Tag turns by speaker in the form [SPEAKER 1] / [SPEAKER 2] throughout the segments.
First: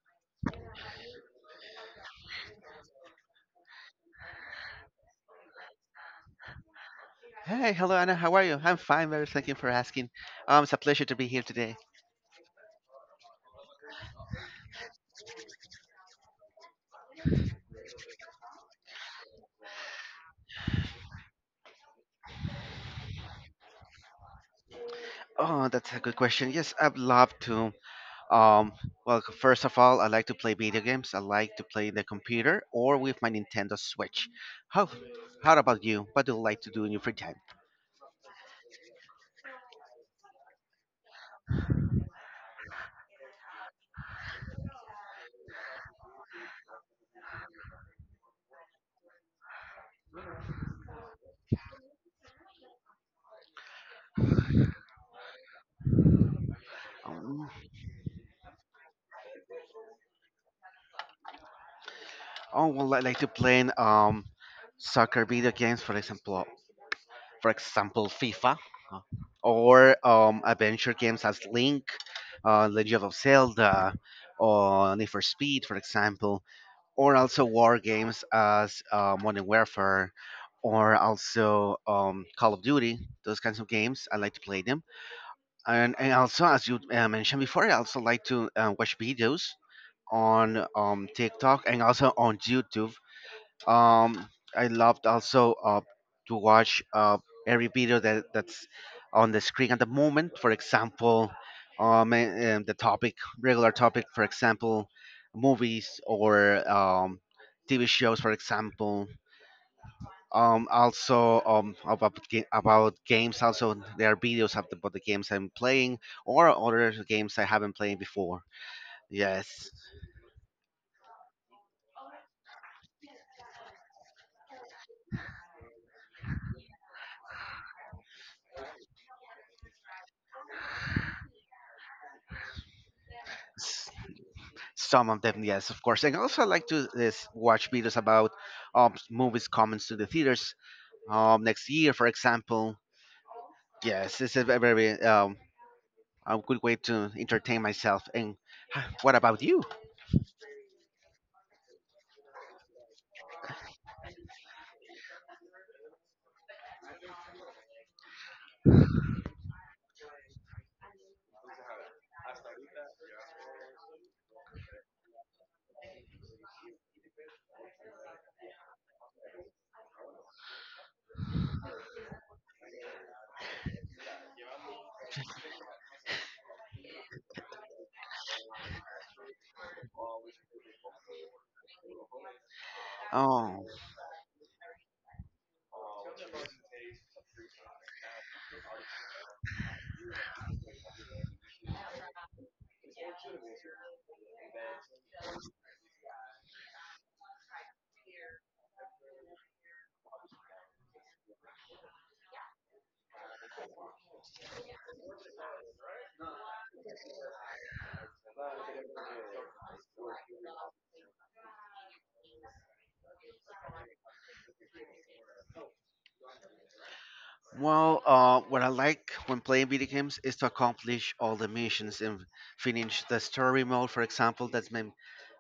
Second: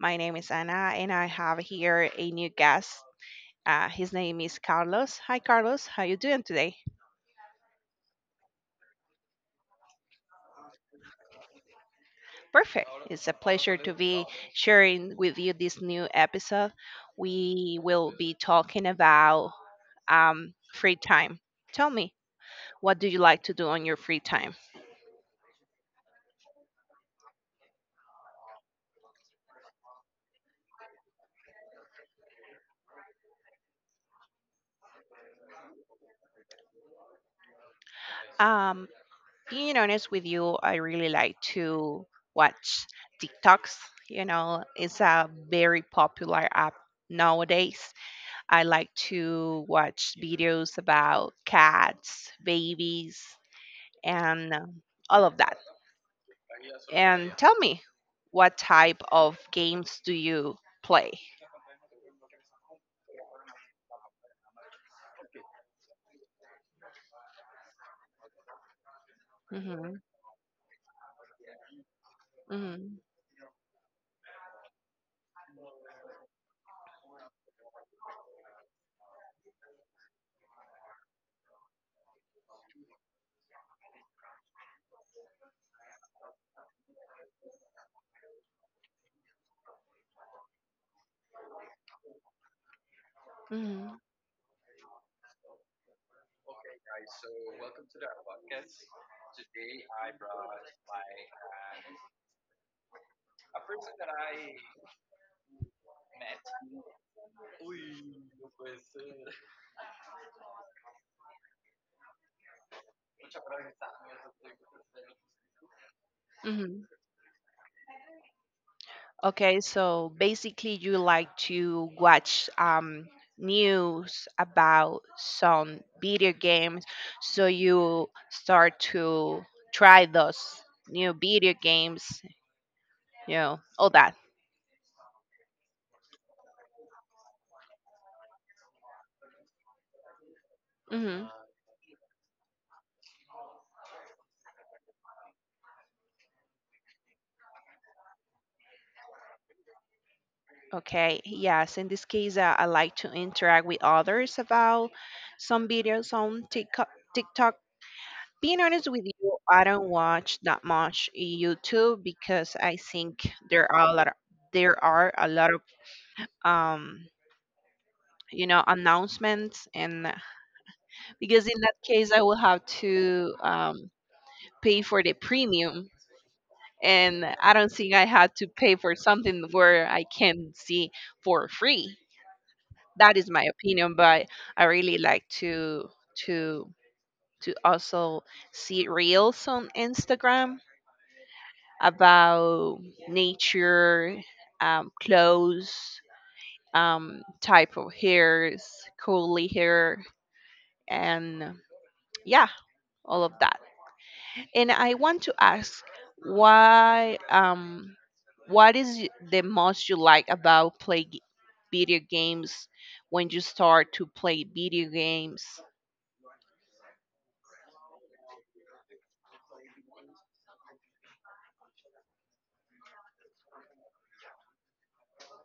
[SPEAKER 1] My name is Anna, and I have here a new guest. His name is Carlos. Hi, Carlos. How you doing today?
[SPEAKER 2] Hey, hello Anna. How are you? I'm fine, very thank you for asking. It's a pleasure to be here today.
[SPEAKER 1] Perfect. It's a pleasure to be sharing with you this new episode. We will be talking about free time. Tell me, what do you like to do on your free time?
[SPEAKER 2] Oh, that's a good question. Yes, I'd love to. Um, well, first of all, I like to play video games. I like to play the computer or with my Nintendo Switch. How, how about you? What do you like to do in your free time?
[SPEAKER 1] Um, being honest with you, I really like to watch TikToks. You know, it's a very popular app nowadays. I like to watch videos about cats, babies, and all of that. And
[SPEAKER 2] Um,
[SPEAKER 1] tell me, what type of games do you play?
[SPEAKER 2] oh, well, I like to play soccer video games, for example, FIFA, uh,
[SPEAKER 1] Hmm.
[SPEAKER 2] or adventure games as Link,
[SPEAKER 1] Hmm.
[SPEAKER 2] Legend of Zelda, or Need for Speed, for example, or also war games as Modern Warfare, or also Call of Duty. Those kinds of games, I like to play them. And also, as you mentioned before, I also like to watch videos on TikTok and also on YouTube.
[SPEAKER 1] Hmm.
[SPEAKER 2] um, I loved also to watch every video that's on the screen at the moment. For example, the topic, regular topic, for example, movies or TV shows, for example. Also about about games. Also, there are videos about the games I'm playing or
[SPEAKER 1] Hmm.
[SPEAKER 2] other games I haven't played before.
[SPEAKER 1] Okay,
[SPEAKER 2] Yes.
[SPEAKER 1] so basically, you like to watch news about some video games, so you start to try those new video games, all that.
[SPEAKER 2] Some of them, yes, of course. And also, I like to is, watch videos about movies coming to the theaters
[SPEAKER 1] Hmm.
[SPEAKER 2] next year, for example. Yes, it's a very a good way to entertain myself. And what about you?
[SPEAKER 1] Okay, yes, in this case, I like to interact with others about some videos on TikTok. Being honest with you, I don't watch that much YouTube because I think there are a lot of um, announcements. And because in that case, I will have to pay for the premium. And I don't think I had to pay for something where I can see for free. That is my
[SPEAKER 2] Oh,
[SPEAKER 1] opinion, but I really like to to also see reels on Instagram about nature, clothes, type of hairs, curly hair, and yeah, all of that. And I want to ask why what is the most you like about play video games when you start to play video games?
[SPEAKER 2] well, what I like when playing video games is to accomplish all the missions and finish the story mode, for example. That's my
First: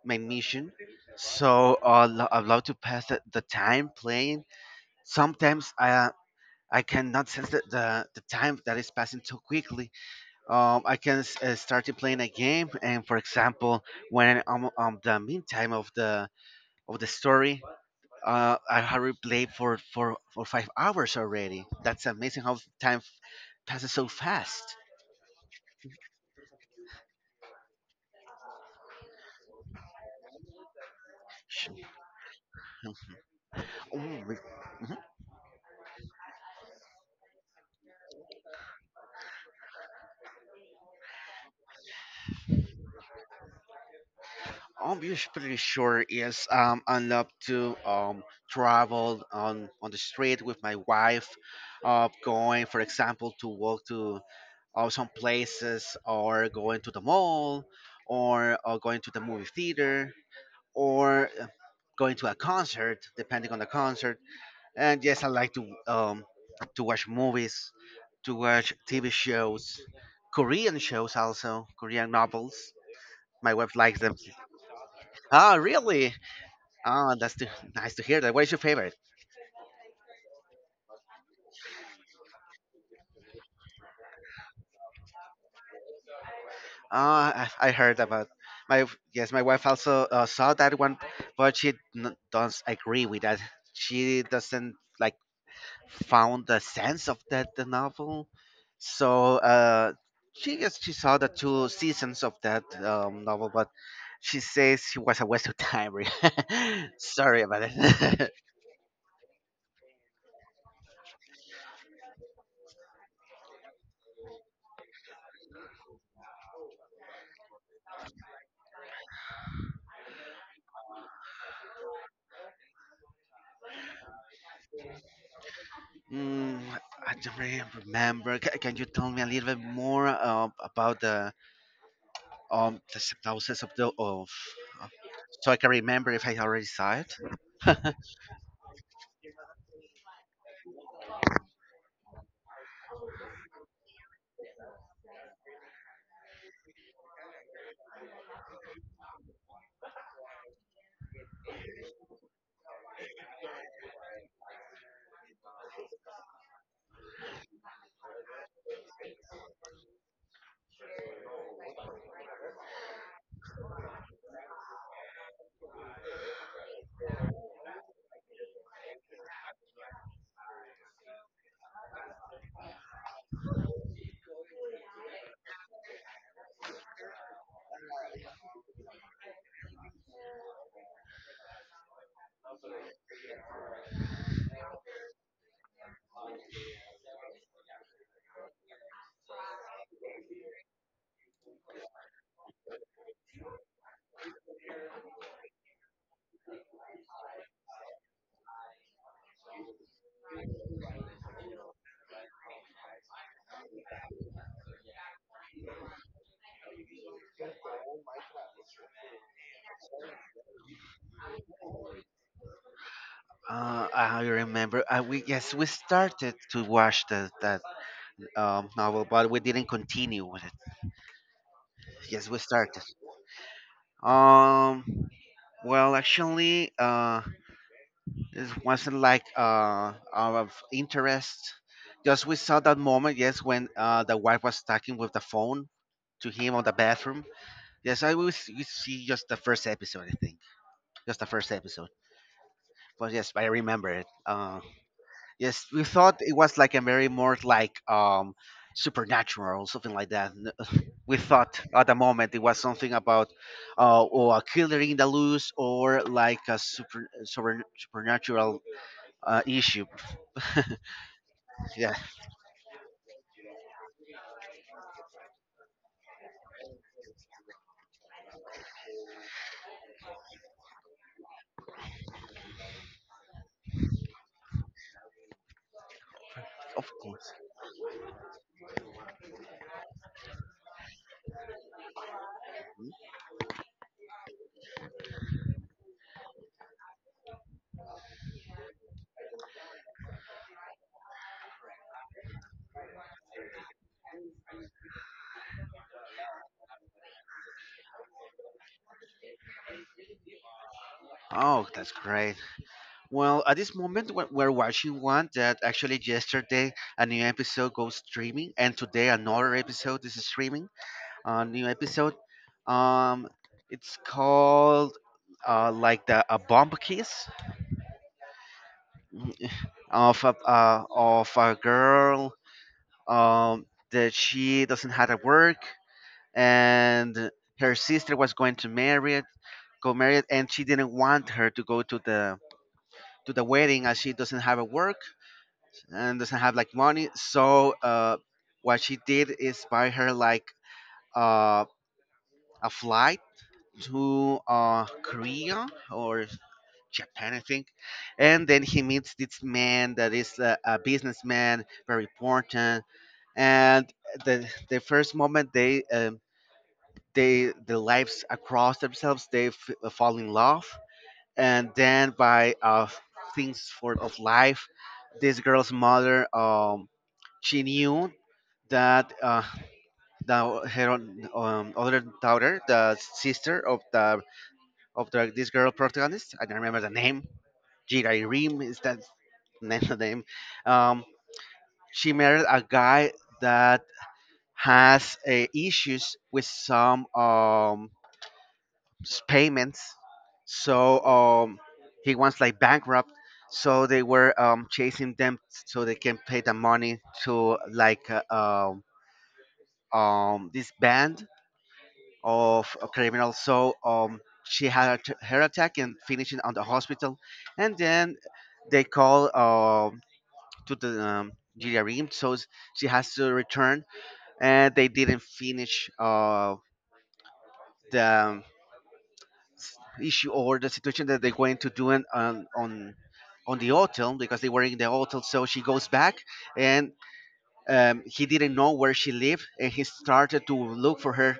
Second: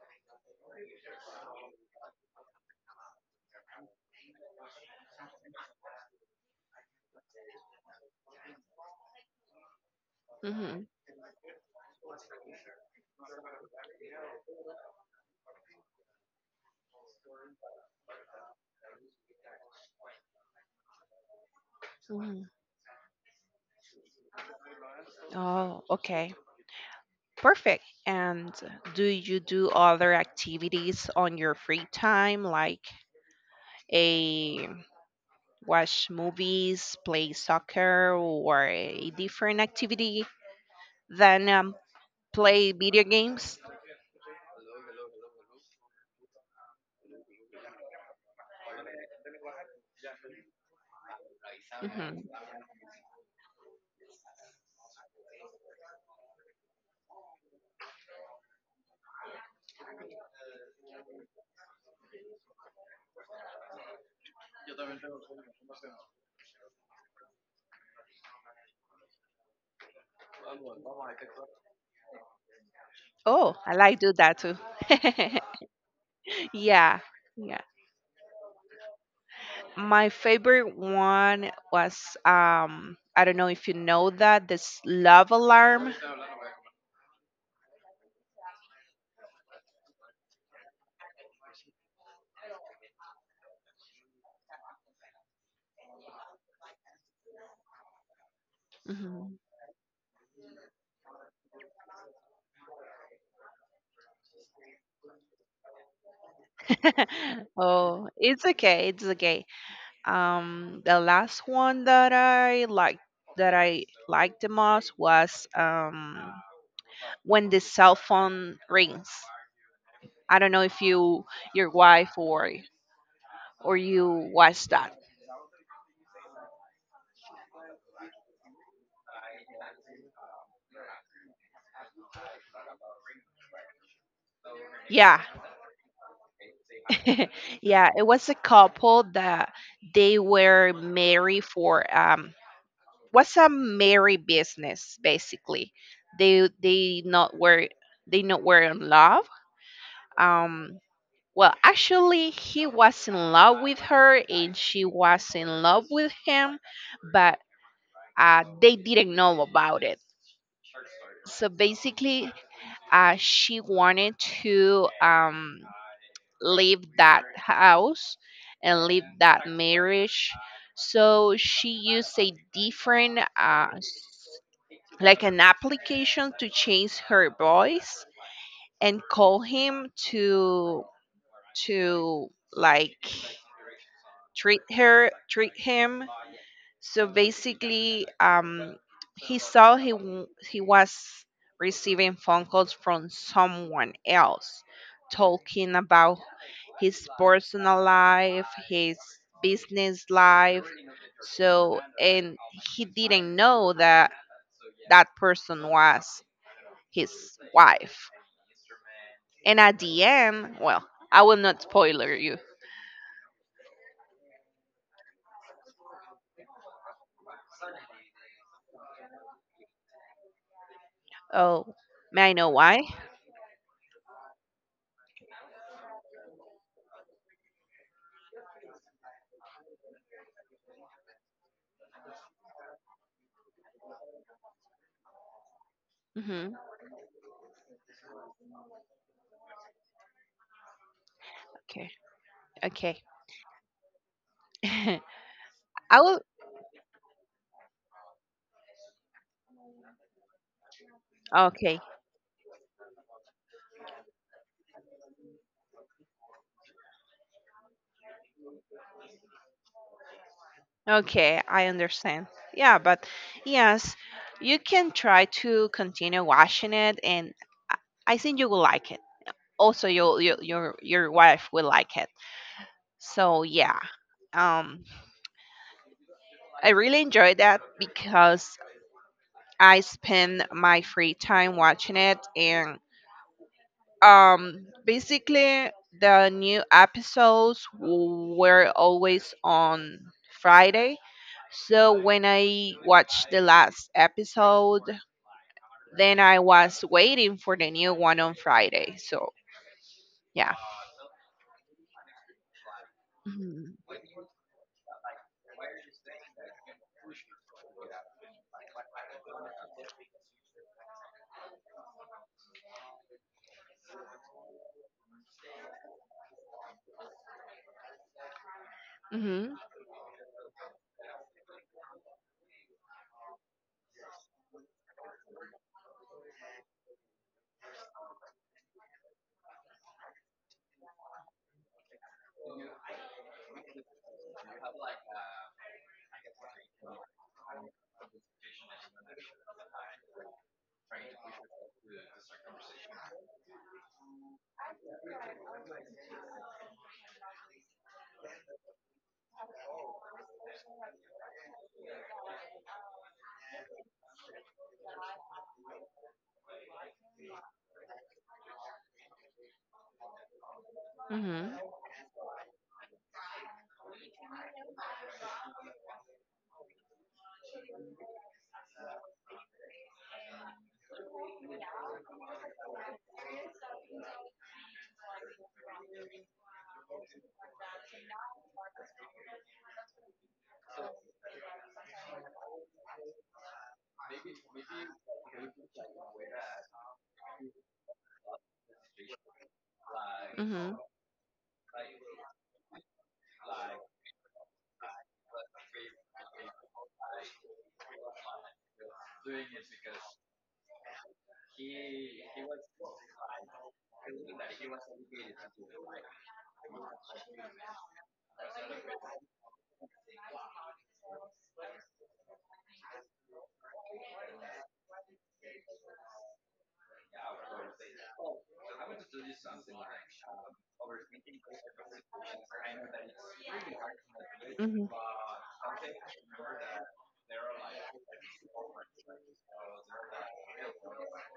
[SPEAKER 2] my mission. So I love to pass the time playing. Sometimes I cannot sense the time that is passing too quickly.
[SPEAKER 1] Mhm.
[SPEAKER 2] Start to playing a game, and for example, when I'm the meantime of the story, I have played for 5 hours already. That's amazing
[SPEAKER 1] Mhm.
[SPEAKER 2] how time passes so fast.
[SPEAKER 1] Oh, okay. Perfect. And do you do other activities on your free time like
[SPEAKER 2] Oh, my-
[SPEAKER 1] a
[SPEAKER 2] mhm.
[SPEAKER 1] watch movies, play soccer or a different activity than play video games.
[SPEAKER 2] I'm just pretty sure is I love to travel on the street with my wife,
[SPEAKER 1] Hmm.
[SPEAKER 2] going for example to walk to or some places, or going to the mall, or going to the movie theater, or going to a concert depending on the concert. And yes, I like to watch movies, to watch TV shows, Korean shows, also Korean novels. My
[SPEAKER 1] Oh,
[SPEAKER 2] wife
[SPEAKER 1] I
[SPEAKER 2] likes
[SPEAKER 1] like
[SPEAKER 2] them.
[SPEAKER 1] do that too.
[SPEAKER 2] Ah, really?
[SPEAKER 1] Yeah,
[SPEAKER 2] Ah, that's too,
[SPEAKER 1] yeah.
[SPEAKER 2] nice to hear that. What is your favorite?
[SPEAKER 1] My favorite one was I don't know if you know that this Love Alarm.
[SPEAKER 2] I heard about my yes, my wife also saw that one, but she doesn't agree with that. She doesn't like found the sense of that the novel. So
[SPEAKER 1] Mhm.
[SPEAKER 2] she yes, she saw the two seasons of that novel, but she says it was a waste of time. Really. Sorry about
[SPEAKER 1] Oh,
[SPEAKER 2] it.
[SPEAKER 1] it's okay. It's okay. The last one that I liked the most was when the cell phone rings. I don't know if your wife or you watched that.
[SPEAKER 2] Mm, I don't really remember. Ca can you tell me a little bit more about the synopsis of the of
[SPEAKER 1] Yeah.
[SPEAKER 2] so I can remember if I already saw it. uh,
[SPEAKER 1] Yeah, it was a couple that they were married for what's a married business basically. They not were in love. Um well actually he was in love with her and she was in love with him but they didn't know about it. So basically she wanted to leave that house and leave that marriage. So she used a different, like an application to change her voice and call him to like treat him so basically he saw he w- he was receiving phone calls from someone else talking about his personal life his business life so and he didn't know that that person was his wife and at the end, well, I will not spoiler you.
[SPEAKER 2] I remember. We yes, we started to watch that novel, but we didn't continue with it.
[SPEAKER 1] Oh,
[SPEAKER 2] Yes,
[SPEAKER 1] may I
[SPEAKER 2] we
[SPEAKER 1] know
[SPEAKER 2] started.
[SPEAKER 1] why?
[SPEAKER 2] Um. Well, actually, this wasn't like out of interest. Just we saw that moment. Yes, when the wife was talking with the phone to him on
[SPEAKER 1] Hmm
[SPEAKER 2] the bathroom. Yes, I will see just the first episode. I think just the first episode.
[SPEAKER 1] Okay. Okay.
[SPEAKER 2] But yes, I remember it. Yes, we
[SPEAKER 1] I
[SPEAKER 2] thought
[SPEAKER 1] will.
[SPEAKER 2] it was like a very more like supernatural or something like that. We thought
[SPEAKER 1] Okay.
[SPEAKER 2] at the moment it was something about or a killer in the loose, or like a super, super supernatural issue.
[SPEAKER 1] Okay. I
[SPEAKER 2] Yeah,
[SPEAKER 1] understand. Yeah, but yes, you can try to continue watching it, and I I think you will like it. Also, your wife will like it. So yeah, um, I
[SPEAKER 2] of
[SPEAKER 1] really
[SPEAKER 2] course.
[SPEAKER 1] enjoyed that because I spend my free time watching it, and basically the new episodes were always on Friday so when I watched the last episode then I was waiting for the new one on Friday so yeah.
[SPEAKER 2] Oh, that's great. Well, at this
[SPEAKER 1] Mhm.
[SPEAKER 2] moment, we're watching one that actually yesterday a new episode goes streaming, and today another episode is streaming. Uh, new episode. Um, it's called like the a bomb kiss
[SPEAKER 1] Mhm.
[SPEAKER 2] of a girl that she doesn't have to work, and her sister was going to marry it, go marry it, and she didn't want her to go to the wedding as she doesn't have a work and doesn't have like money. So what she did is buy her like uh, a flight to Korea or Japan, I think. And then he meets this man that is a businessman, very important. And the first moment they the lives across themselves, they fall in love.
[SPEAKER 1] Mhm.
[SPEAKER 2] And then by things for of life, this girl's mother she knew that the her own, other daughter, the sister of the, this girl protagonist. I don't remember the name. Jirai is that name? The name. Um, she married a guy that has issues with some payments,
[SPEAKER 1] Mhm.
[SPEAKER 2] so he wants like bankrupt. So they were chasing them so they can pay the money to like um, this band of a criminal. So she had her attack and finishing on the hospital, and then they call to the Jijarim, so she has to return, and they didn't finish the s- issue or the situation that they're going to do in, on the hotel because they were in the
[SPEAKER 1] Mhm.
[SPEAKER 2] hotel. So she goes back, and he didn't know where she lived, and he started to look for her,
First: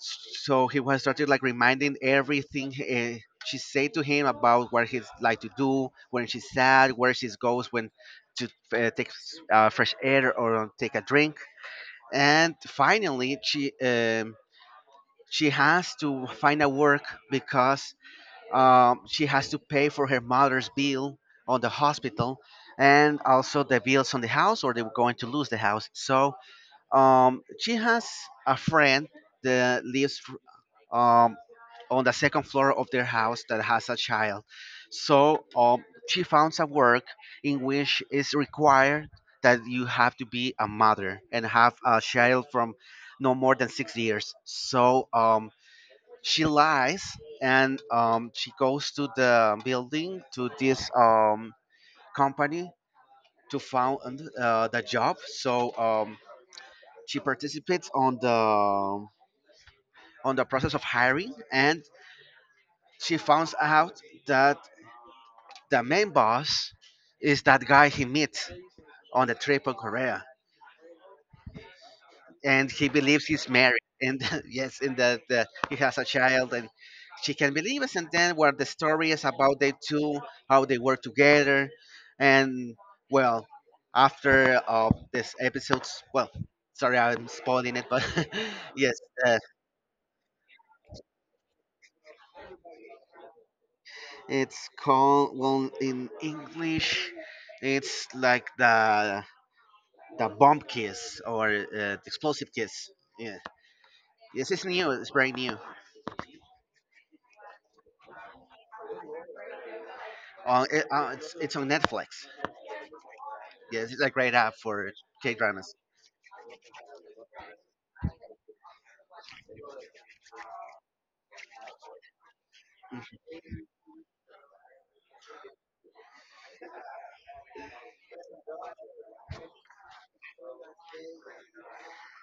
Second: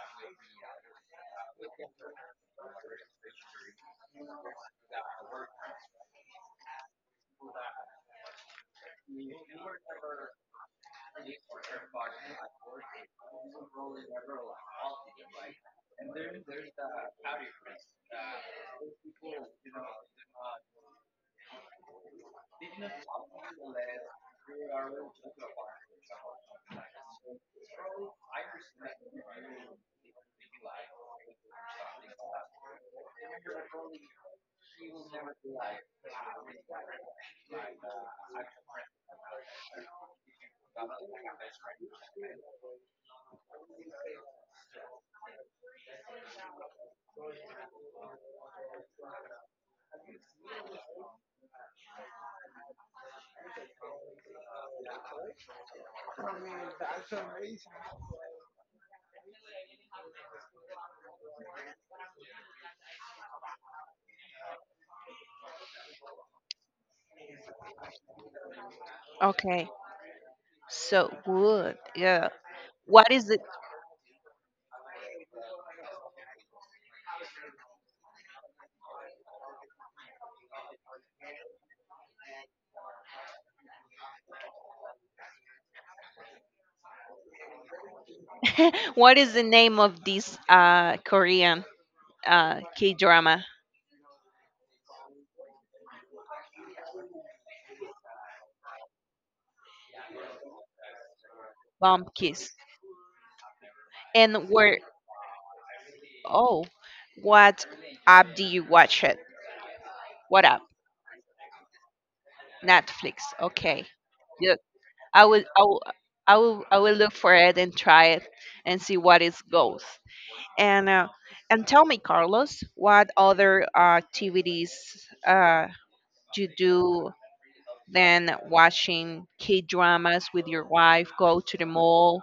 [SPEAKER 2] so he was started like reminding everything she said to him about what he's like to do when she's sad where she goes when to take fresh air or take a drink. And finally she has to find a work because she has to pay for her mother's bill on the hospital, and also the bills on the house or they're going to lose the house. So she has a friend that lives um, on the second floor of their house that has a child. So she found a work in which it's required that you have to be a mother and have a child from no more than 6 years. So she lies, and she goes to the building to this company to found the job. So she participates on the process of hiring, and she found out that the main boss is that guy he meets on the trip
[SPEAKER 1] Okay,
[SPEAKER 2] on Korea,
[SPEAKER 1] so good. Yeah,
[SPEAKER 2] and he
[SPEAKER 1] what
[SPEAKER 2] believes
[SPEAKER 1] is the
[SPEAKER 2] he's married, and yes, and that he has a child, and she can believe us. And then where the story is about they two, how they work together, and well, after this episode's well. Sorry, I'm spoiling it, but yes,
[SPEAKER 1] what is
[SPEAKER 2] uh,
[SPEAKER 1] the name of this Korean K drama?
[SPEAKER 2] it's called well in English. It's like the bomb kiss or the
[SPEAKER 1] Bomb
[SPEAKER 2] explosive
[SPEAKER 1] Kiss.
[SPEAKER 2] kiss. Yeah,
[SPEAKER 1] And
[SPEAKER 2] yes, it's
[SPEAKER 1] where?
[SPEAKER 2] new. It's brand new.
[SPEAKER 1] Oh, what app do you watch it? What app?
[SPEAKER 2] It's on Netflix.
[SPEAKER 1] Netflix. Okay.
[SPEAKER 2] Yes, it's a great app
[SPEAKER 1] Good.
[SPEAKER 2] for
[SPEAKER 1] I
[SPEAKER 2] K
[SPEAKER 1] will. I
[SPEAKER 2] dramas.
[SPEAKER 1] will. I will, I will look for it and try it and see what it goes. And uh, and tell me, Carlos, what other activities uh, you do than watching K dramas with your wife, go to the mall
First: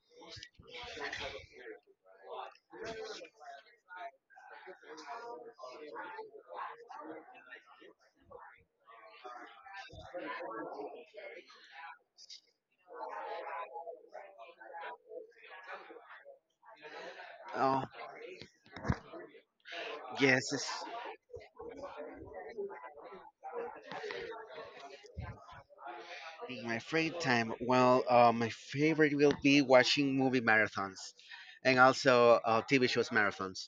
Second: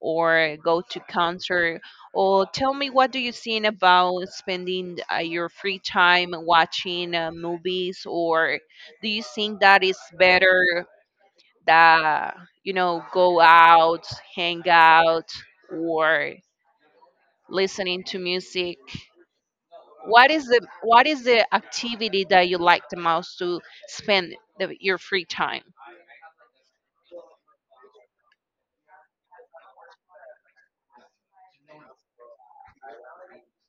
[SPEAKER 1] or go to concert or tell me what do you think about spending your free time watching movies or do you think that is better that go out hang out or
[SPEAKER 2] Oh
[SPEAKER 1] listening to music what is
[SPEAKER 2] yes,
[SPEAKER 1] the
[SPEAKER 2] it's
[SPEAKER 1] what is the activity that you like the most to spend your free time.
[SPEAKER 2] in my free time. Well, my favorite will be watching movie marathons, and also TV shows marathons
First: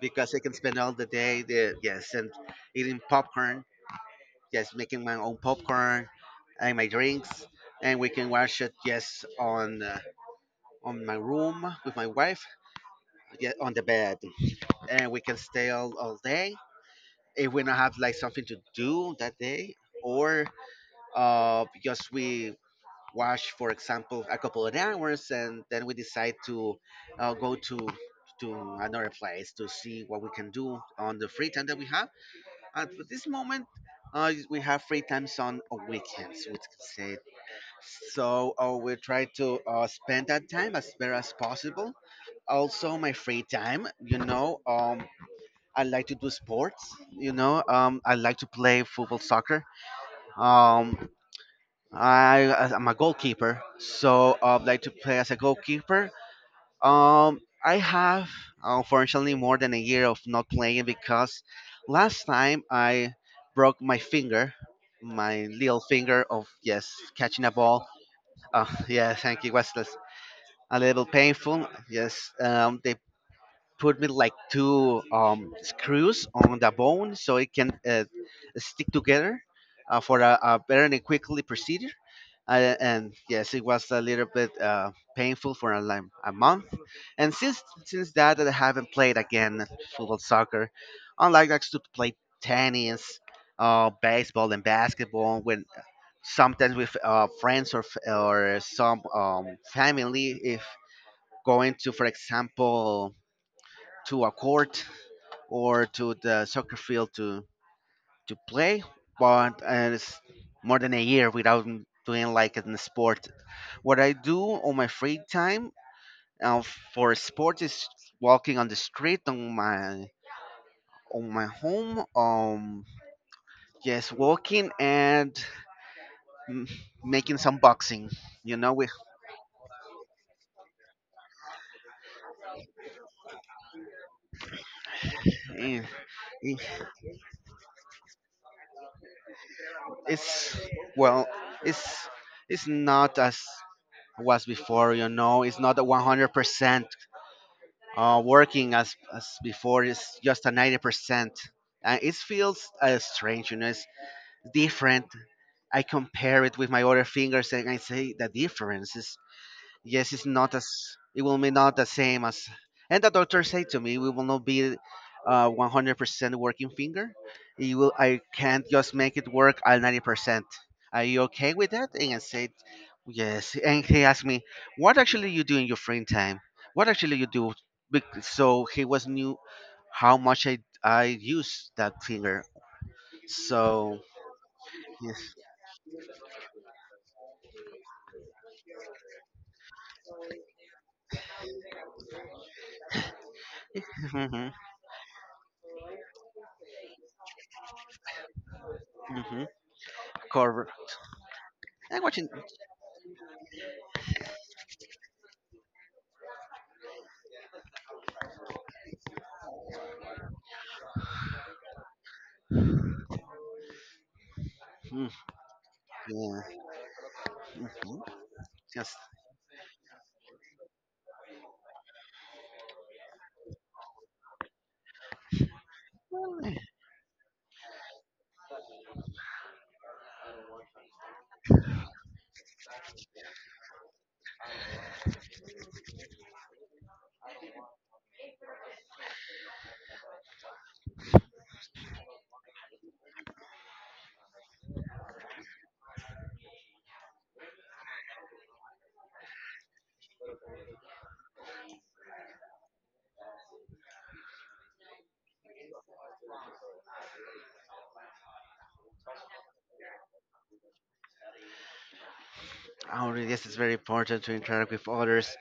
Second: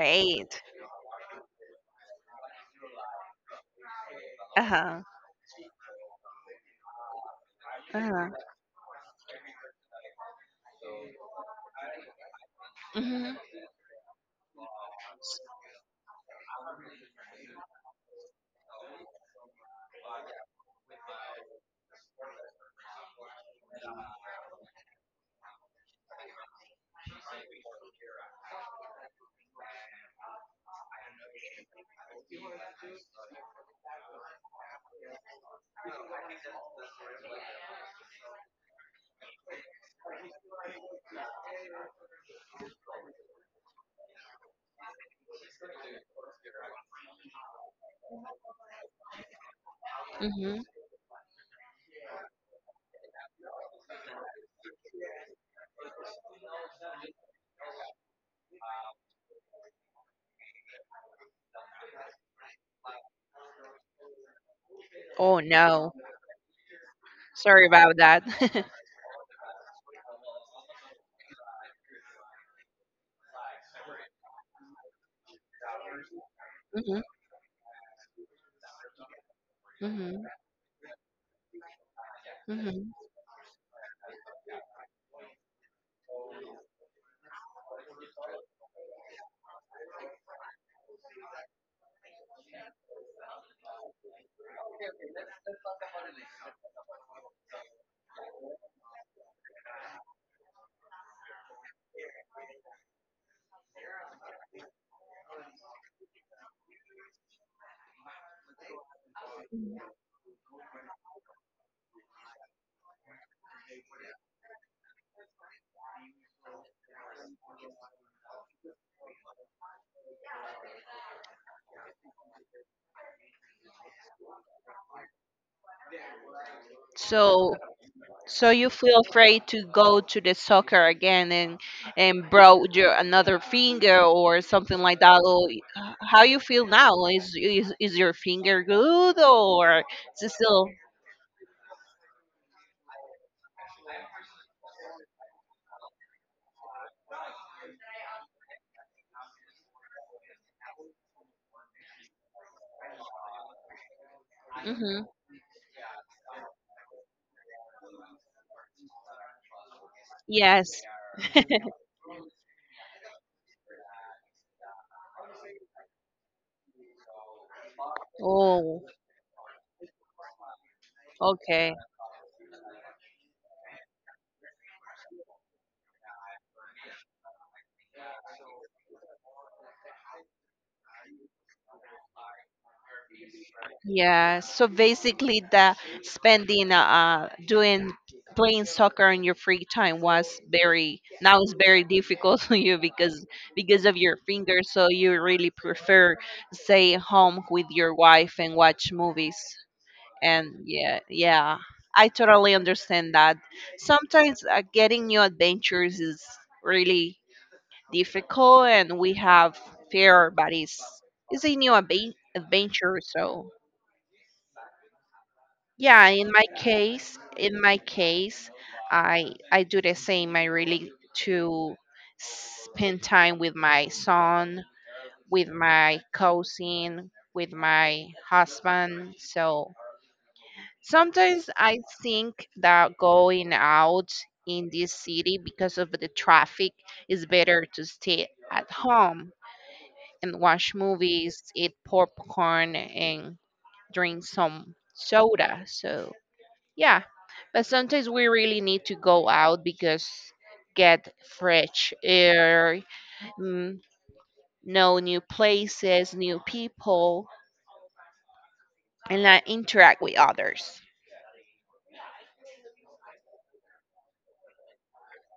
[SPEAKER 2] because I can spend all the day. The, yes, and eating popcorn. Yes,
[SPEAKER 1] Uh-huh.
[SPEAKER 2] making my own popcorn and my drinks, and we can
[SPEAKER 1] Uh-huh.
[SPEAKER 2] watch it. Yes, on. On my room with my wife,
[SPEAKER 1] Mhm.
[SPEAKER 2] get on the bed, and we can stay all day if we don't have like something to do that day, or because we watch for example a couple of hours and then we decide to go to another place to see what we can do on the free time that we have at this moment. Uh, we have free times on weekends we can say, so we try to spend that time as better as possible. Also my free time, you know, I like to do sports. You know, I like to play football, soccer.
[SPEAKER 1] Mhm.
[SPEAKER 2] Um, I'm a goalkeeper, so I like to play as a goalkeeper. I have unfortunately more than a year of not playing because last time I broke my finger,
[SPEAKER 1] Oh
[SPEAKER 2] my little
[SPEAKER 1] no.
[SPEAKER 2] finger of yes catching a
[SPEAKER 1] Sorry
[SPEAKER 2] ball.
[SPEAKER 1] about that.
[SPEAKER 2] Yeah, thank you. It was a little painful. Yes, they put me like two screws on the
[SPEAKER 1] Mhm.
[SPEAKER 2] bone so it can stick together for
[SPEAKER 1] Mhm.
[SPEAKER 2] a better and quickly procedure.
[SPEAKER 1] Mhm.
[SPEAKER 2] And yes, it was a little bit painful for a month. And since that, I haven't played again football, soccer. Unlike I used to play tennis, baseball, and basketball. When sometimes with friends or or some family, if going to, for example, to a court or to the soccer field to play. But it's more than a year without doing like in the sport. What I do on my free time uh, for sport is walking on the street on my home. Yes, walking and mm, making
[SPEAKER 1] So
[SPEAKER 2] some boxing.
[SPEAKER 1] so
[SPEAKER 2] You
[SPEAKER 1] you
[SPEAKER 2] know, we,
[SPEAKER 1] feel afraid to go to the soccer again and broke your another finger or something like that. Or
[SPEAKER 2] eh,
[SPEAKER 1] how you
[SPEAKER 2] eh,
[SPEAKER 1] feel now? Is your finger good or is it
[SPEAKER 2] it's
[SPEAKER 1] still?
[SPEAKER 2] well, it's it's not as was before. You know, it's not a 100% working as before is just a 90%. And it feels strange, you know. It's different.
[SPEAKER 1] Mhm.
[SPEAKER 2] I compare it with my other fingers, and I say the difference is yes, it's not as
[SPEAKER 1] Yes.
[SPEAKER 2] it will be not the same as. And the doctor said to me, we will not be 100% working finger. You will, I can't
[SPEAKER 1] Oh.
[SPEAKER 2] just make it work at 90%. Are you okay with
[SPEAKER 1] Okay.
[SPEAKER 2] that? And I said, yes. And he asked me, what actually you do in your free time? What actually you do? So he was knew how much I use that finger. So
[SPEAKER 1] Yeah, so
[SPEAKER 2] yes,
[SPEAKER 1] basically the spending doing playing soccer in your free time was very now it's very difficult for you because of your
[SPEAKER 2] mm-hmm,
[SPEAKER 1] fingers so you really prefer stay home with your wife and watch movies
[SPEAKER 2] hmm
[SPEAKER 1] and
[SPEAKER 2] cover.
[SPEAKER 1] yeah, yeah.
[SPEAKER 2] I'm
[SPEAKER 1] I
[SPEAKER 2] watching.
[SPEAKER 1] totally understand that sometimes getting new adventures is really difficult and we have fear but it's a new adventure so
[SPEAKER 2] Mm,
[SPEAKER 1] yeah, in
[SPEAKER 2] yeah.
[SPEAKER 1] my case, in my
[SPEAKER 2] Mhm.
[SPEAKER 1] case,
[SPEAKER 2] Yes.
[SPEAKER 1] I do the same. I really to spend time with my son, with my
[SPEAKER 2] Well,
[SPEAKER 1] cousin, with my husband. So sometimes I think that going out in this city because of the traffic is better to stay at home and watch movies, eat popcorn and drink some soda. So yeah, but sometimes we really need to go out because get fresh air, mm, know new places, new people, and interact with others.
[SPEAKER 2] I guess it's very important to interact with others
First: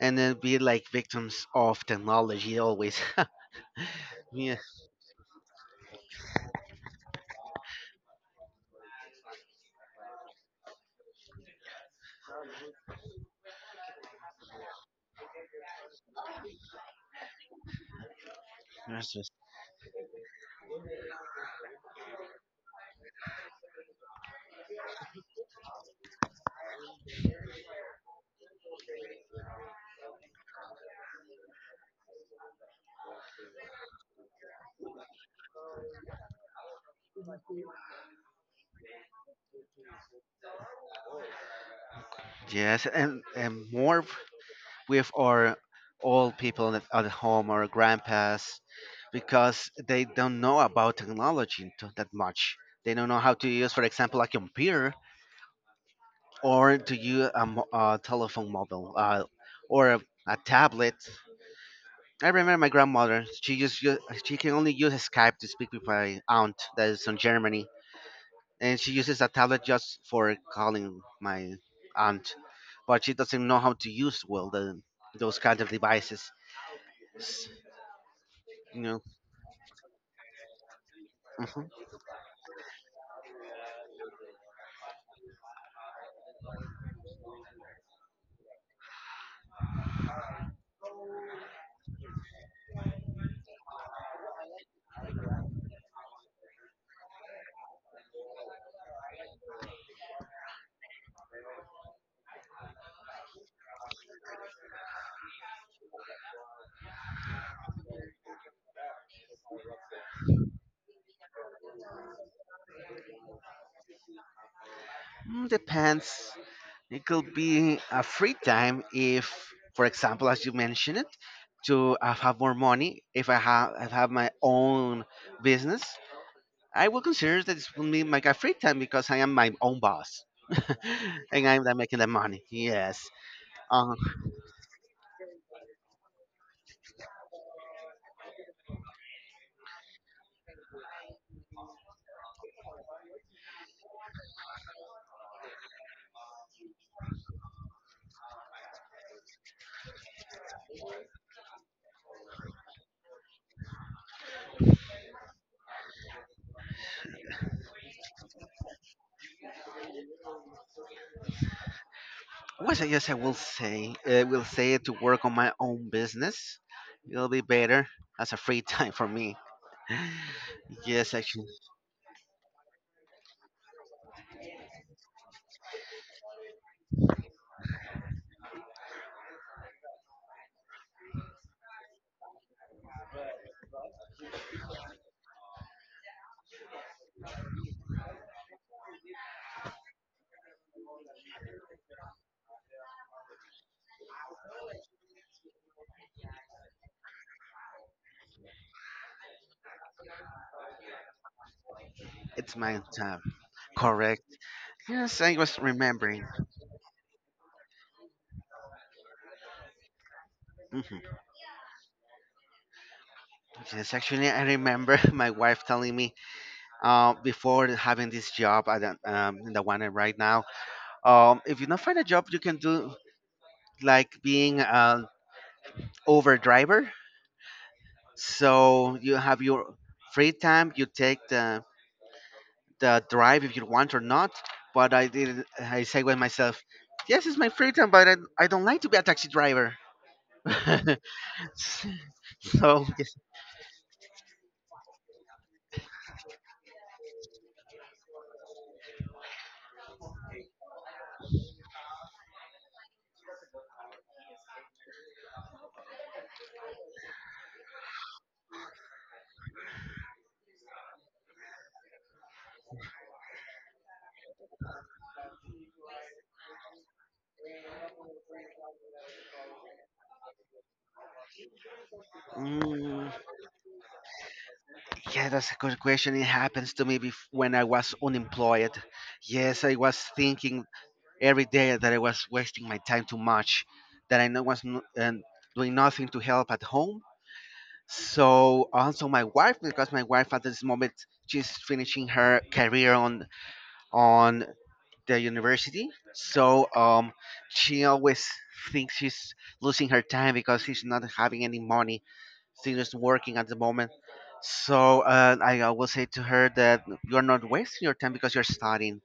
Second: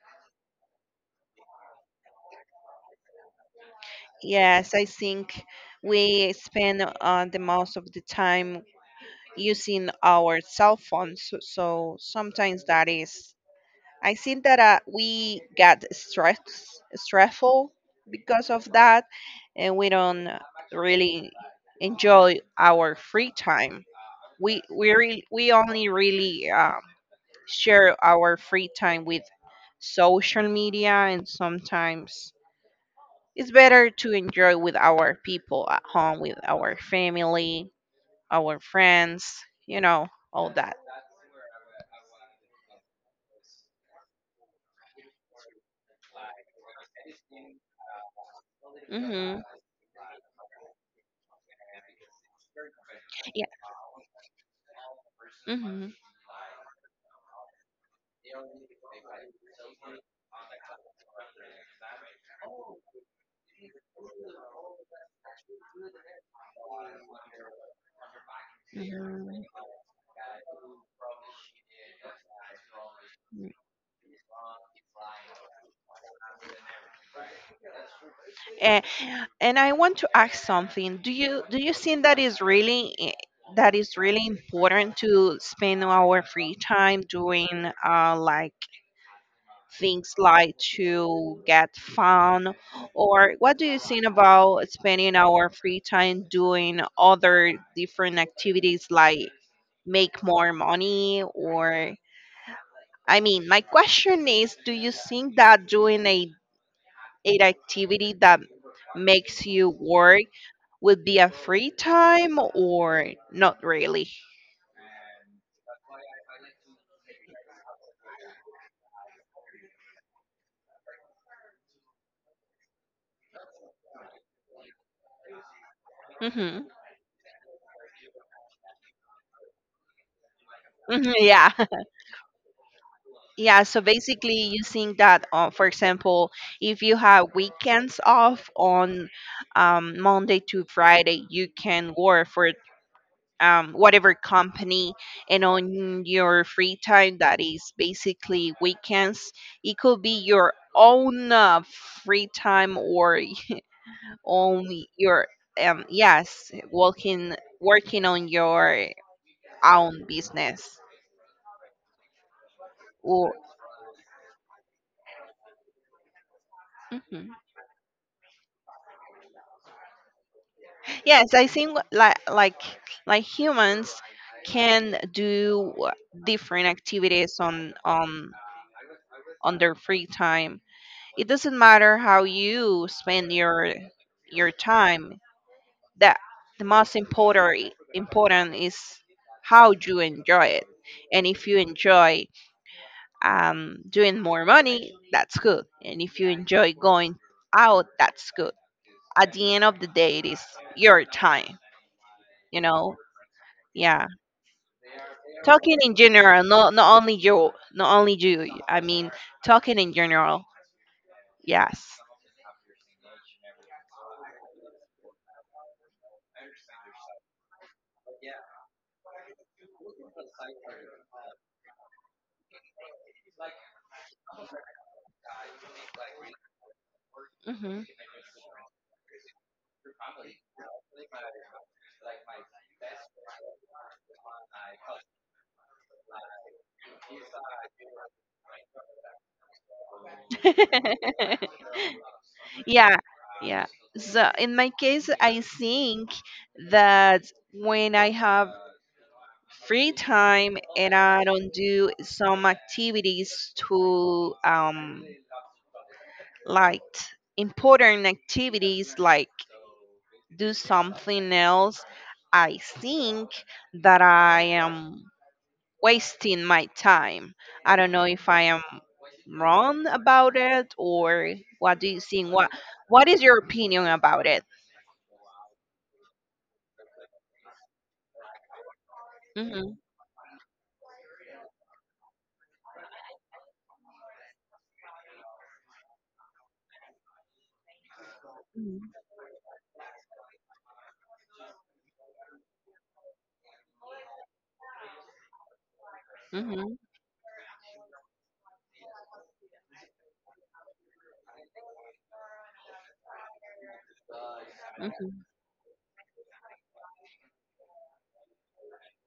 [SPEAKER 2] and then be like victims of technology always. Yes,
[SPEAKER 1] Yes, I think we spend the most of the time using our cell phones, so sometimes that is I think that we get stressful because of that,
[SPEAKER 2] yes, yes,
[SPEAKER 1] and we don't really enjoy our free time. We only really share our free time with social media, and sometimes it's better to enjoy with our people at home, with our family, our friends, you know, all that.
[SPEAKER 2] yes, and more with our old people at home, our grandpas,
[SPEAKER 1] Mhm.
[SPEAKER 2] because they don't know about technology that much. They don't know how
[SPEAKER 1] Yeah.
[SPEAKER 2] to use, for example, a computer
[SPEAKER 1] Mhm.
[SPEAKER 2] or to use a, a telephone mobile or a tablet. I remember my grandmother. She can only use Skype to speak with my aunt that is in Germany, and she uses a
[SPEAKER 1] Mhm.
[SPEAKER 2] tablet just for calling my aunt, but she doesn't know how to use well the those kind of devices. S- You
[SPEAKER 1] And,
[SPEAKER 2] know,
[SPEAKER 1] and I want to ask something. Do you do
[SPEAKER 2] mhm.
[SPEAKER 1] you think that is really important to spend our free time doing like things like to get fun, or what do you think about spending our free time doing other different activities like make more money or I mean, my question is, do you think that doing a an activity that makes you work would be a free time or not really?
[SPEAKER 2] Mm, depends. It could be a free time if, for example, as you mentioned it, to have more money. If I have, I have my own business,
[SPEAKER 1] Hmm.
[SPEAKER 2] I will consider that this will be my free time because I am my own boss.
[SPEAKER 1] Hmm.
[SPEAKER 2] And
[SPEAKER 1] Yeah.
[SPEAKER 2] I'm not making the money. Yes.
[SPEAKER 1] Yeah, so
[SPEAKER 2] Um,
[SPEAKER 1] basically you think that for example, if you have weekends off on Monday to Friday, you can work for whatever company and on your free time that is basically weekends it could be your own free time or on your yes working on your own business
[SPEAKER 2] what I guess
[SPEAKER 1] or
[SPEAKER 2] I will say to work on my own business. It'll
[SPEAKER 1] Mhm.
[SPEAKER 2] be better as a free time for me. Yes,
[SPEAKER 1] Yes, I
[SPEAKER 2] actually,
[SPEAKER 1] think like humans can do different activities on their free time. It doesn't matter how you spend your time. That the most important is how you enjoy it. And if you enjoy doing more money, that's good. And if you enjoy going out, that's good. At the end of the day, it is your time.
[SPEAKER 2] it's
[SPEAKER 1] You
[SPEAKER 2] my
[SPEAKER 1] know,
[SPEAKER 2] time.
[SPEAKER 1] yeah.
[SPEAKER 2] Correct. Yes, I was
[SPEAKER 1] Talking in
[SPEAKER 2] remembering.
[SPEAKER 1] general, not only you, not only you. I mean, talking in general.
[SPEAKER 2] Hmm.
[SPEAKER 1] Yes.
[SPEAKER 2] Yes, actually, I remember my wife telling me before having this job, I don't- the one I'm right now, if you don't find a job, you can do like being Over driver.
[SPEAKER 1] Hmm.
[SPEAKER 2] So you have your free time. You take the drive if you want or not. But I did. I say with myself, yes, it's my free time, but I don't like to be a taxi driver. So
[SPEAKER 1] Yeah,
[SPEAKER 2] yes,
[SPEAKER 1] yeah, so in my case I think that when I have free time and I don't do some activities to like important activities like do something else I think that I am wasting my time I don't know if I am wrong about it, or what do you think? What
[SPEAKER 2] mm,
[SPEAKER 1] is your opinion about it?
[SPEAKER 2] yeah, that's a good question. It happens to me when I was unemployed. Yes,
[SPEAKER 1] Hmm.
[SPEAKER 2] I was thinking every day that I was wasting my time too much, that I no- was n- and doing nothing to help at home. So
[SPEAKER 1] Hmm.
[SPEAKER 2] also my wife, because my wife at this moment she's finishing her career on the university. So
[SPEAKER 1] Hmm.
[SPEAKER 2] she always thinks she's losing her time because she's not having any money. She's just working at the moment. So I always say to her that you're not wasting your time because you're studying.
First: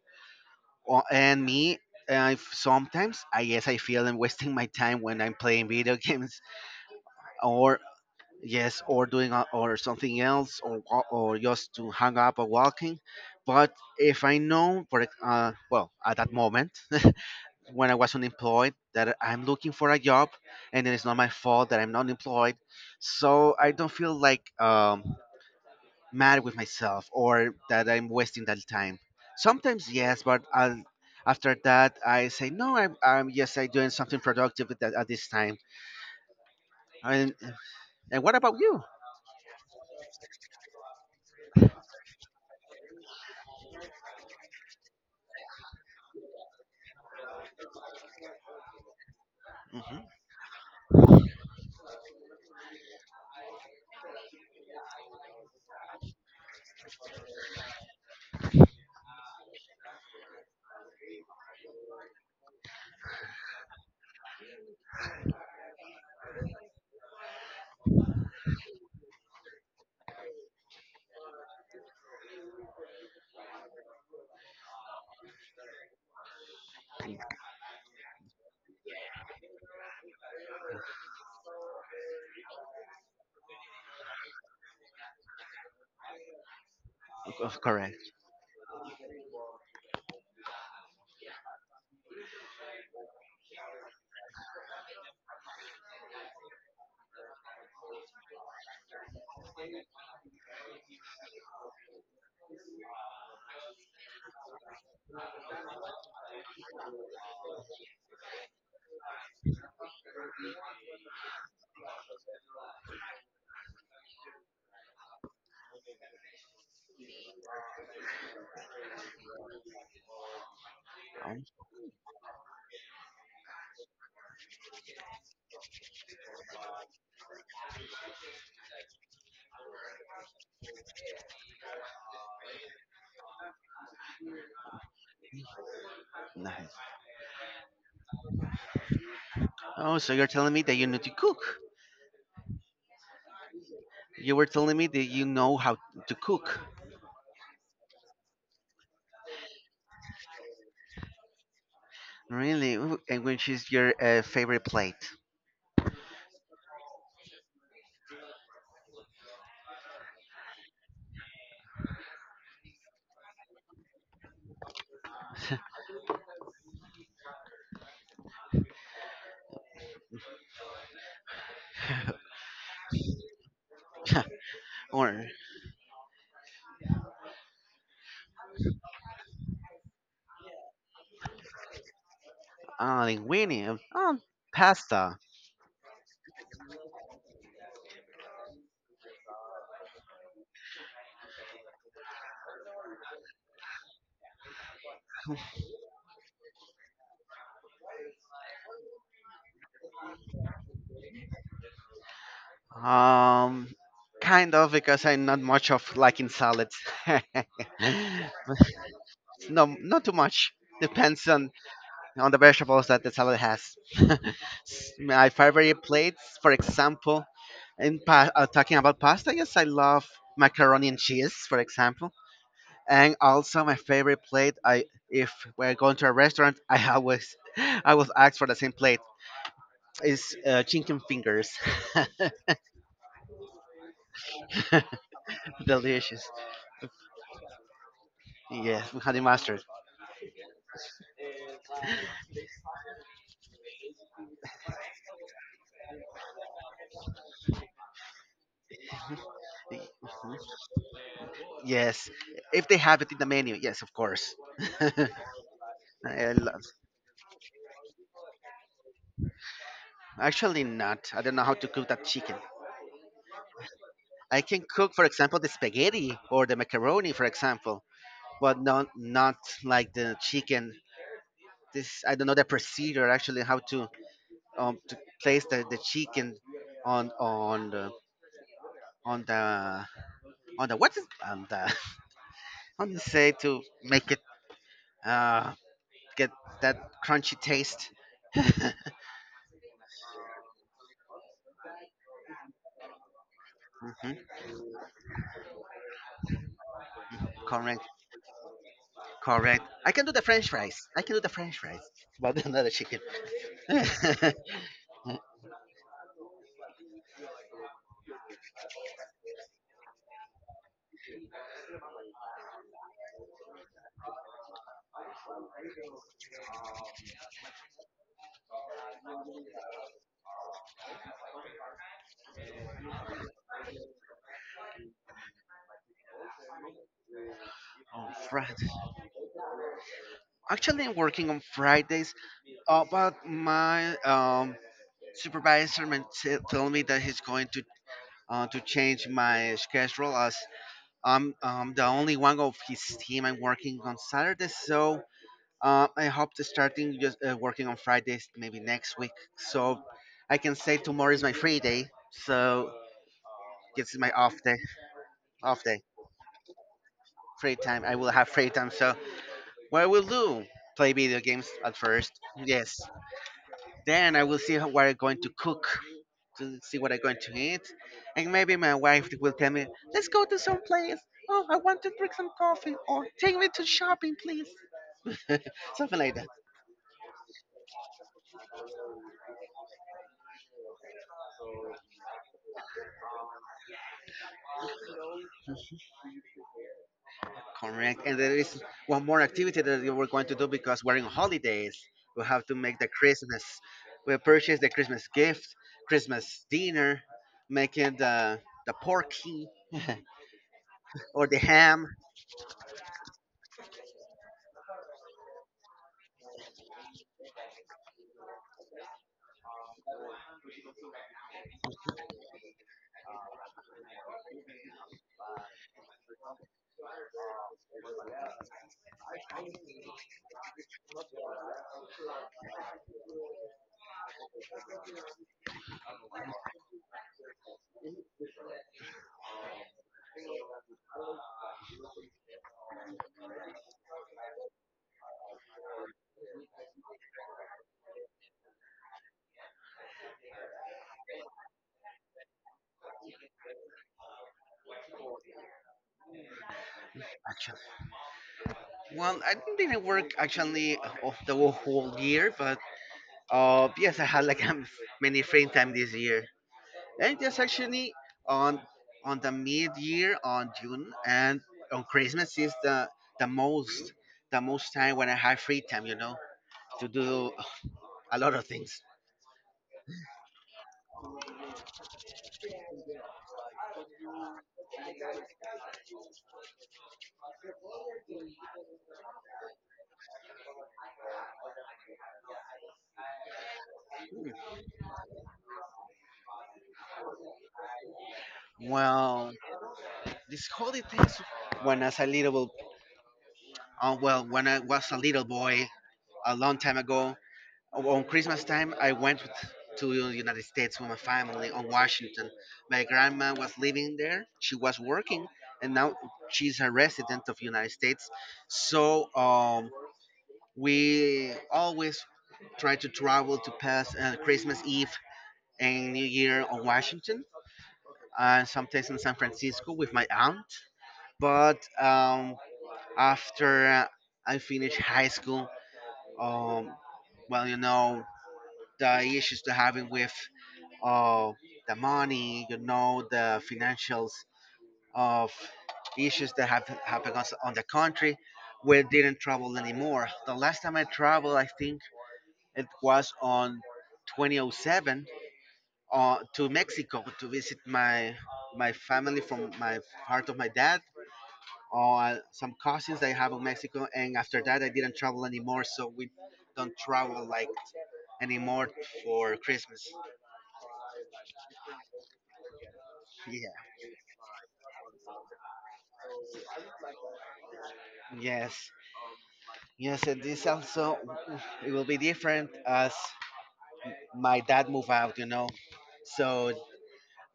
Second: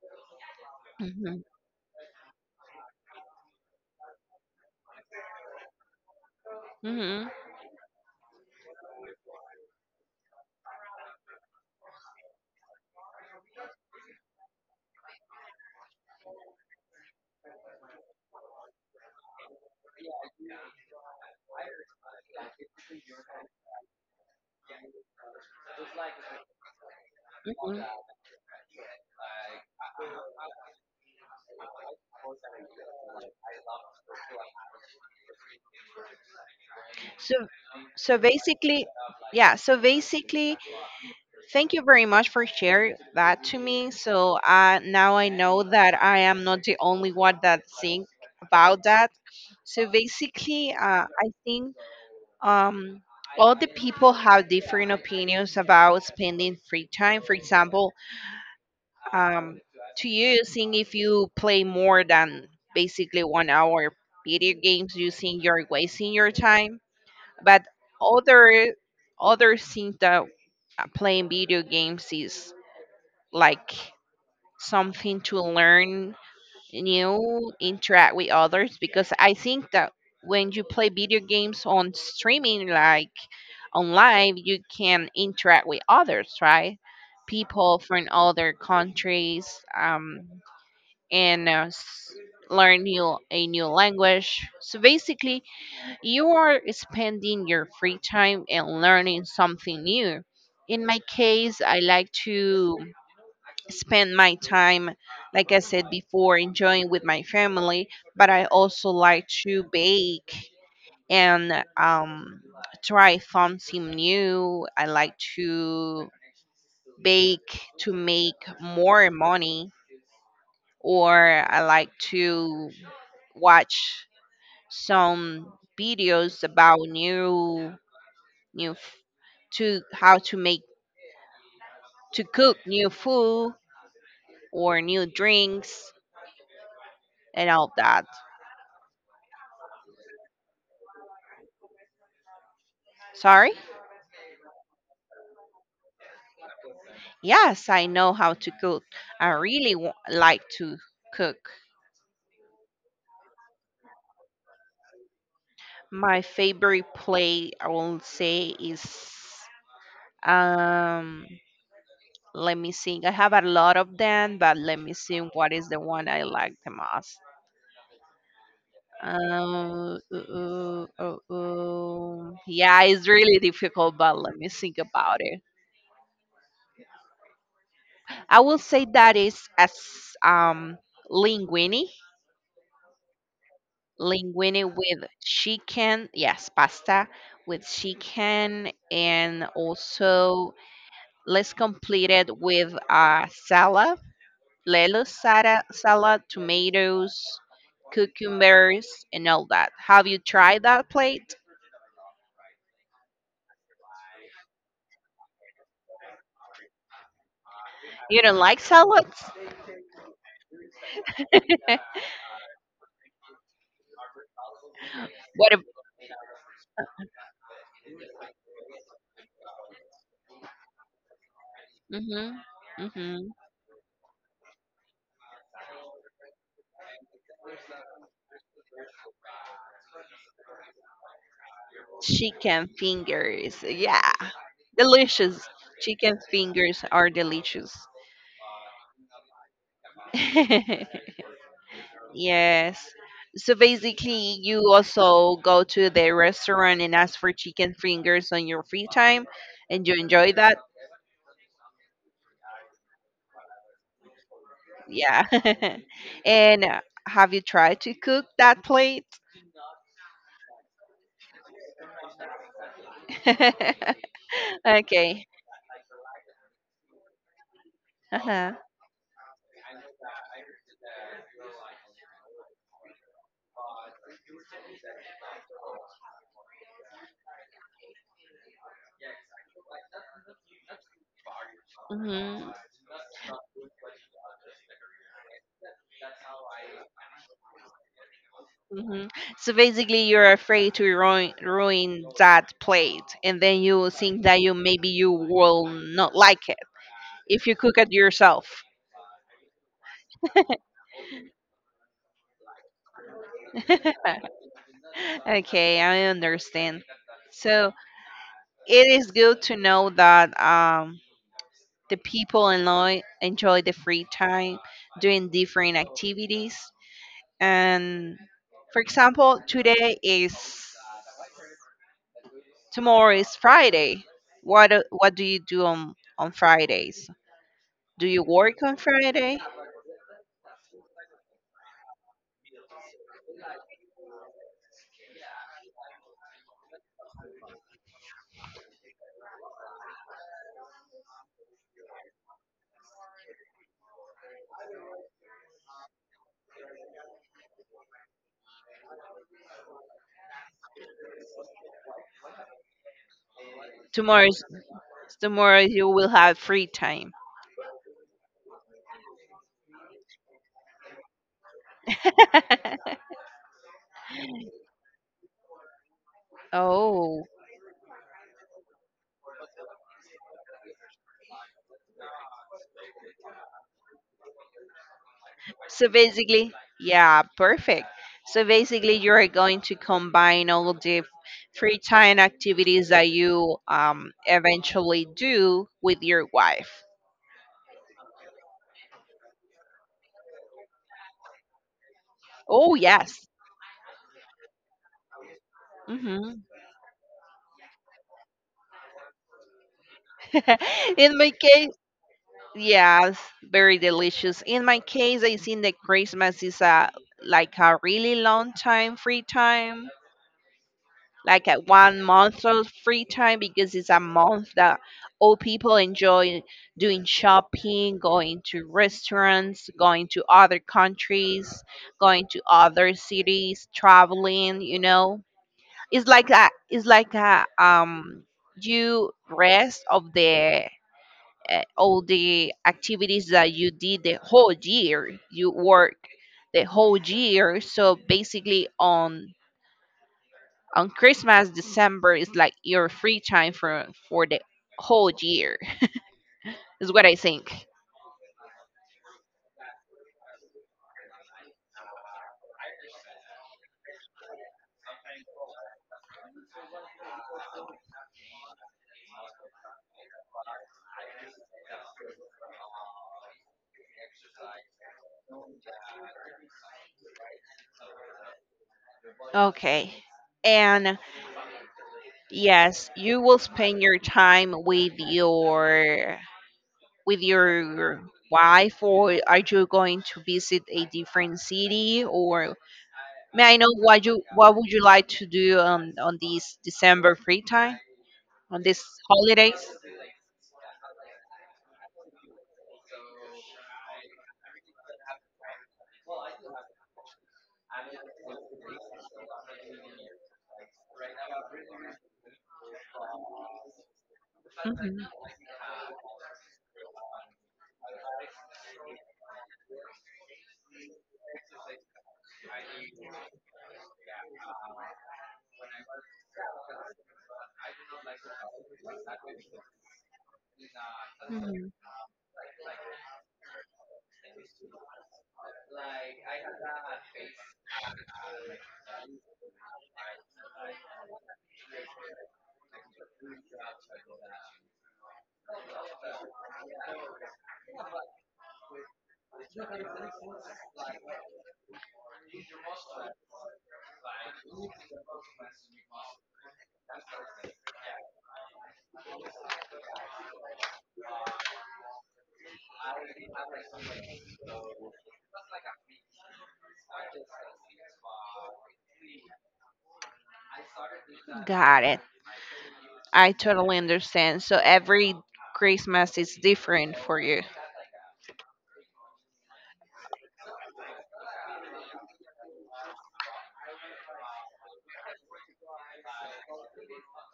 [SPEAKER 1] Hmm.
[SPEAKER 2] And me, I sometimes I guess I feel I'm wasting my time when I'm playing video games
[SPEAKER 1] Hmm.
[SPEAKER 2] or yes or doing a, or something else or or just to hang up or walking, but if I know for well at that moment when I was unemployed that I'm looking for a job, and it is not my fault that I'm not employed, so I don't feel like mad with myself or that I'm wasting that time. Sometimes yes, but after that I say no I'm yes I'm doing something productive at this time. and,
[SPEAKER 1] So, so,
[SPEAKER 2] and what about you?
[SPEAKER 1] basically, yeah. So basically, thank you very much for sharing that to me. So now I know that I am not the only one that think about that. So
[SPEAKER 2] Hmm.
[SPEAKER 1] basically, I think um, all the people have different opinions about spending free time. For example, um, to you seeing if you play more than basically 1 hour video games using are wasting your time but other other thing that playing video games is like something to learn new interact with others because I think that when you play video games on streaming like on live you can interact with others right people from
[SPEAKER 2] Correct.
[SPEAKER 1] other countries um, and learn new a new language. So basically, you are spending your free time and learning something new. In my case, I like to spend my time, like I said before, enjoying with my family, but I also like to bake and try something new. I like to bake to make more money, or
[SPEAKER 2] Um,
[SPEAKER 1] I like to watch some videos about new f- to how to make to cook new food or new drinks
[SPEAKER 2] Nice.
[SPEAKER 1] and all that.
[SPEAKER 2] Oh, so you're telling me that you know to cook.
[SPEAKER 1] Sorry?
[SPEAKER 2] You were telling me that you know how to cook.
[SPEAKER 1] Yes, I know how to cook. I really like to cook.
[SPEAKER 2] Really? Ooh, and which is your favorite plate?
[SPEAKER 1] My favorite play, I will say, is um. Let me think. I have a lot of them, but let me see what is the one I like the most. Uh, uh, uh, Ooh, ooh, ooh, ooh. Yeah, it's really difficult, but let me think about
[SPEAKER 2] Or
[SPEAKER 1] it. I will say that is as um linguine,
[SPEAKER 2] linguine? Oh,
[SPEAKER 1] linguine with
[SPEAKER 2] pasta.
[SPEAKER 1] chicken. Yes, pasta with chicken, and also let's complete it with salad, lettuce, salad, tomatoes, cucumbers, and all that. Have you tried that plate?
[SPEAKER 2] Um, kind of because I'm not much of liking salads.
[SPEAKER 1] You don't like salads?
[SPEAKER 2] No, not too much. Depends on the vegetables that the salad has. My
[SPEAKER 1] What.
[SPEAKER 2] favorite plates, for example, in talking about pasta, yes, I love macaroni and cheese, for example.
[SPEAKER 1] Mhm.
[SPEAKER 2] And
[SPEAKER 1] Mhm.
[SPEAKER 2] also my favorite plate, I if we're going to a restaurant, I always I will ask for the same plate. Is chicken fingers.
[SPEAKER 1] Chicken fingers. Yeah. Delicious. Chicken
[SPEAKER 2] Delicious.
[SPEAKER 1] fingers are delicious.
[SPEAKER 2] Yes, with honey mustard.
[SPEAKER 1] Yes. So basically, you also go to the restaurant and ask for chicken fingers on your free time, and
[SPEAKER 2] Y-
[SPEAKER 1] you enjoy that.
[SPEAKER 2] Yes, if they have it in the menu, yes, of course. I
[SPEAKER 1] Yeah. And
[SPEAKER 2] love-
[SPEAKER 1] have you tried to cook that plate?
[SPEAKER 2] actually, not. I don't know how to cook that chicken. I can cook, for
[SPEAKER 1] Okay.
[SPEAKER 2] example, the spaghetti or the macaroni, for example,
[SPEAKER 1] Uh-huh.
[SPEAKER 2] but not like the chicken. This I don't know the procedure actually how to place the chicken on on the on the on the what is on the
[SPEAKER 1] Hmm.
[SPEAKER 2] how do you say to make it uh get that crunchy taste. Hmm.
[SPEAKER 1] Hmm. So basically, you're afraid to ruin that plate, and then you will think that you maybe you will not like it if you cook
[SPEAKER 2] Correct,
[SPEAKER 1] it yourself.
[SPEAKER 2] correct. I can do the French fries. But another chicken. Oh,
[SPEAKER 1] Okay, I understand. So, it is good to know that the people enjoy the free time doing different activities. And for example, today is tomorrow is Friday. What what do you do on Fridays? Do you
[SPEAKER 2] fries.
[SPEAKER 1] work on Friday?
[SPEAKER 2] Actually, I'm working on Fridays. But my supervisor told me that he's going to change my schedule as I'm the only one of his team. I'm working on Saturdays, so I hope to starting just working on Fridays maybe next week, so I can say tomorrow is my free day. So this is my
[SPEAKER 1] Tomorrow is, tomorrow
[SPEAKER 2] off day,
[SPEAKER 1] you will have free time.
[SPEAKER 2] free time. I will have free time. So what I will do? Play video games at first. Yes. Then I will see how, what I'm going to cook to see what I'm going
[SPEAKER 1] Oh.
[SPEAKER 2] to eat. And maybe my wife will tell me, let's go to some place. Oh, I want to drink some coffee or take me to shopping, please.
[SPEAKER 1] So
[SPEAKER 2] Something like that.
[SPEAKER 1] basically, yeah, perfect. So basically, you are going to combine all the free time activities that you eventually do with your wife.
[SPEAKER 2] Correct. And there is one more activity that you were going to do because we're in holidays. We have to
[SPEAKER 1] Oh,
[SPEAKER 2] make the
[SPEAKER 1] yes.
[SPEAKER 2] Christmas. We purchase the Christmas gift, Christmas
[SPEAKER 1] Hmm.
[SPEAKER 2] dinner, making the porky
[SPEAKER 1] In
[SPEAKER 2] or
[SPEAKER 1] my
[SPEAKER 2] the
[SPEAKER 1] case,
[SPEAKER 2] ham.
[SPEAKER 1] yes, very delicious. In my case, I think that Christmas is a like a really long time free time. Like at 1 month of free time because it's a month that all people enjoy doing shopping, going to restaurants, going to other countries, going to other cities, traveling. It's like a you rest of the all the activities that you did the whole year. You work the whole year, so basically on Christmas, December is like your free time for the whole year. Is what I think.
[SPEAKER 2] Well, I didn't really work actually of the whole year, but yes, I had like many free time this year, and just actually on on the mid year on June and on Christmas is the most the most time when I have free time, you know, to do a lot of things.
[SPEAKER 1] Okay. And yes, you will spend your time with your wife or are you going to visit a different city or may I know what would you like to do on this December free time on these
[SPEAKER 2] Well,
[SPEAKER 1] holidays?
[SPEAKER 2] this holidays when I was a little, well, when I was a little boy a long time ago, well, on Christmas time, I went with, to the United States with my family on Washington. My grandma was living there; she was
[SPEAKER 1] Mhm.
[SPEAKER 2] working, and now she's a resident of United States. So we always try to travel to pass Christmas Eve and New Year on Washington, and sometimes in San Francisco with my aunt. But
[SPEAKER 1] Mhm.
[SPEAKER 2] after I finished high school, um, well, you know the issues they're having with of the money, you know, the financials of issues that have happened on the country. We didn't travel anymore. The last time I traveled, I think it was on 2007 to Mexico to visit my my family from my part of my dad or some cousins I have in Mexico. And after that, I didn't travel anymore, so we don't travel like anymore for Christmas.
[SPEAKER 1] Got it. I
[SPEAKER 2] Yeah.
[SPEAKER 1] totally understand. So every Christmas is different for you.
[SPEAKER 2] Yes. Yes, and this also it will be different as my dad move out, you know. So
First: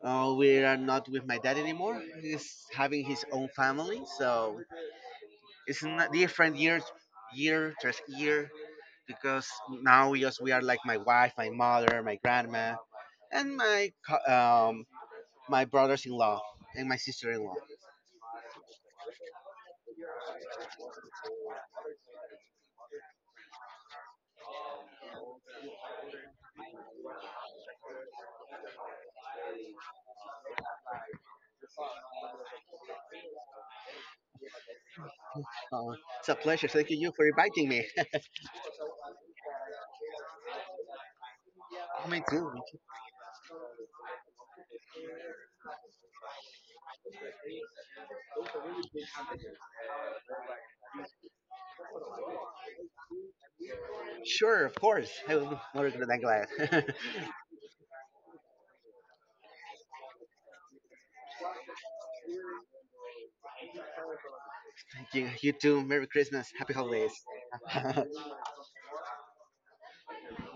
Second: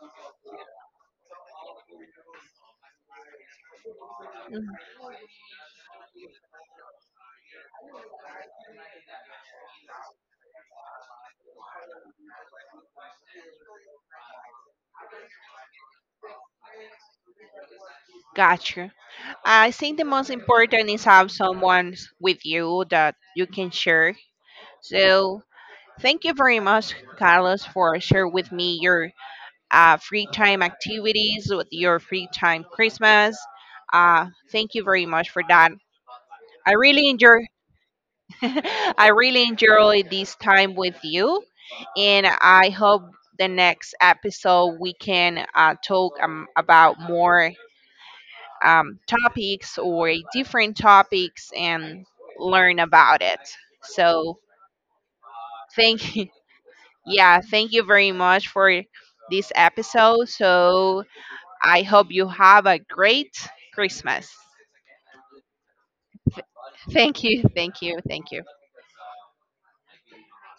[SPEAKER 2] we are not with my dad anymore. He's having his own family, so it's not different year, year just year because now we just we are like my wife, my mother, my grandma, and my um my brothers-in-law and my sister-in-law.
[SPEAKER 1] Gotcha. I think the most important is have someone with you that you can share. So thank you very much, Carlos, for sharing with me your free time activities with your free time Christmas. Thank you very much for that.
[SPEAKER 2] It's a pleasure.
[SPEAKER 1] I
[SPEAKER 2] Thank
[SPEAKER 1] really
[SPEAKER 2] you for
[SPEAKER 1] enjoy.
[SPEAKER 2] inviting me.
[SPEAKER 1] I really enjoy this time with you,
[SPEAKER 2] Me
[SPEAKER 1] and
[SPEAKER 2] too.
[SPEAKER 1] I hope the next episode we can talk about more topics or different topics and learn about it. So
[SPEAKER 2] Sure, of course. I will be more
[SPEAKER 1] thank
[SPEAKER 2] than
[SPEAKER 1] you.
[SPEAKER 2] glad.
[SPEAKER 1] Yeah, thank you very much for this episode. So I hope you have a great Christmas.
[SPEAKER 2] Thank you, you too. Merry
[SPEAKER 1] Th-
[SPEAKER 2] Christmas. Happy
[SPEAKER 1] Thank
[SPEAKER 2] holidays.
[SPEAKER 1] you, thank you, thank you.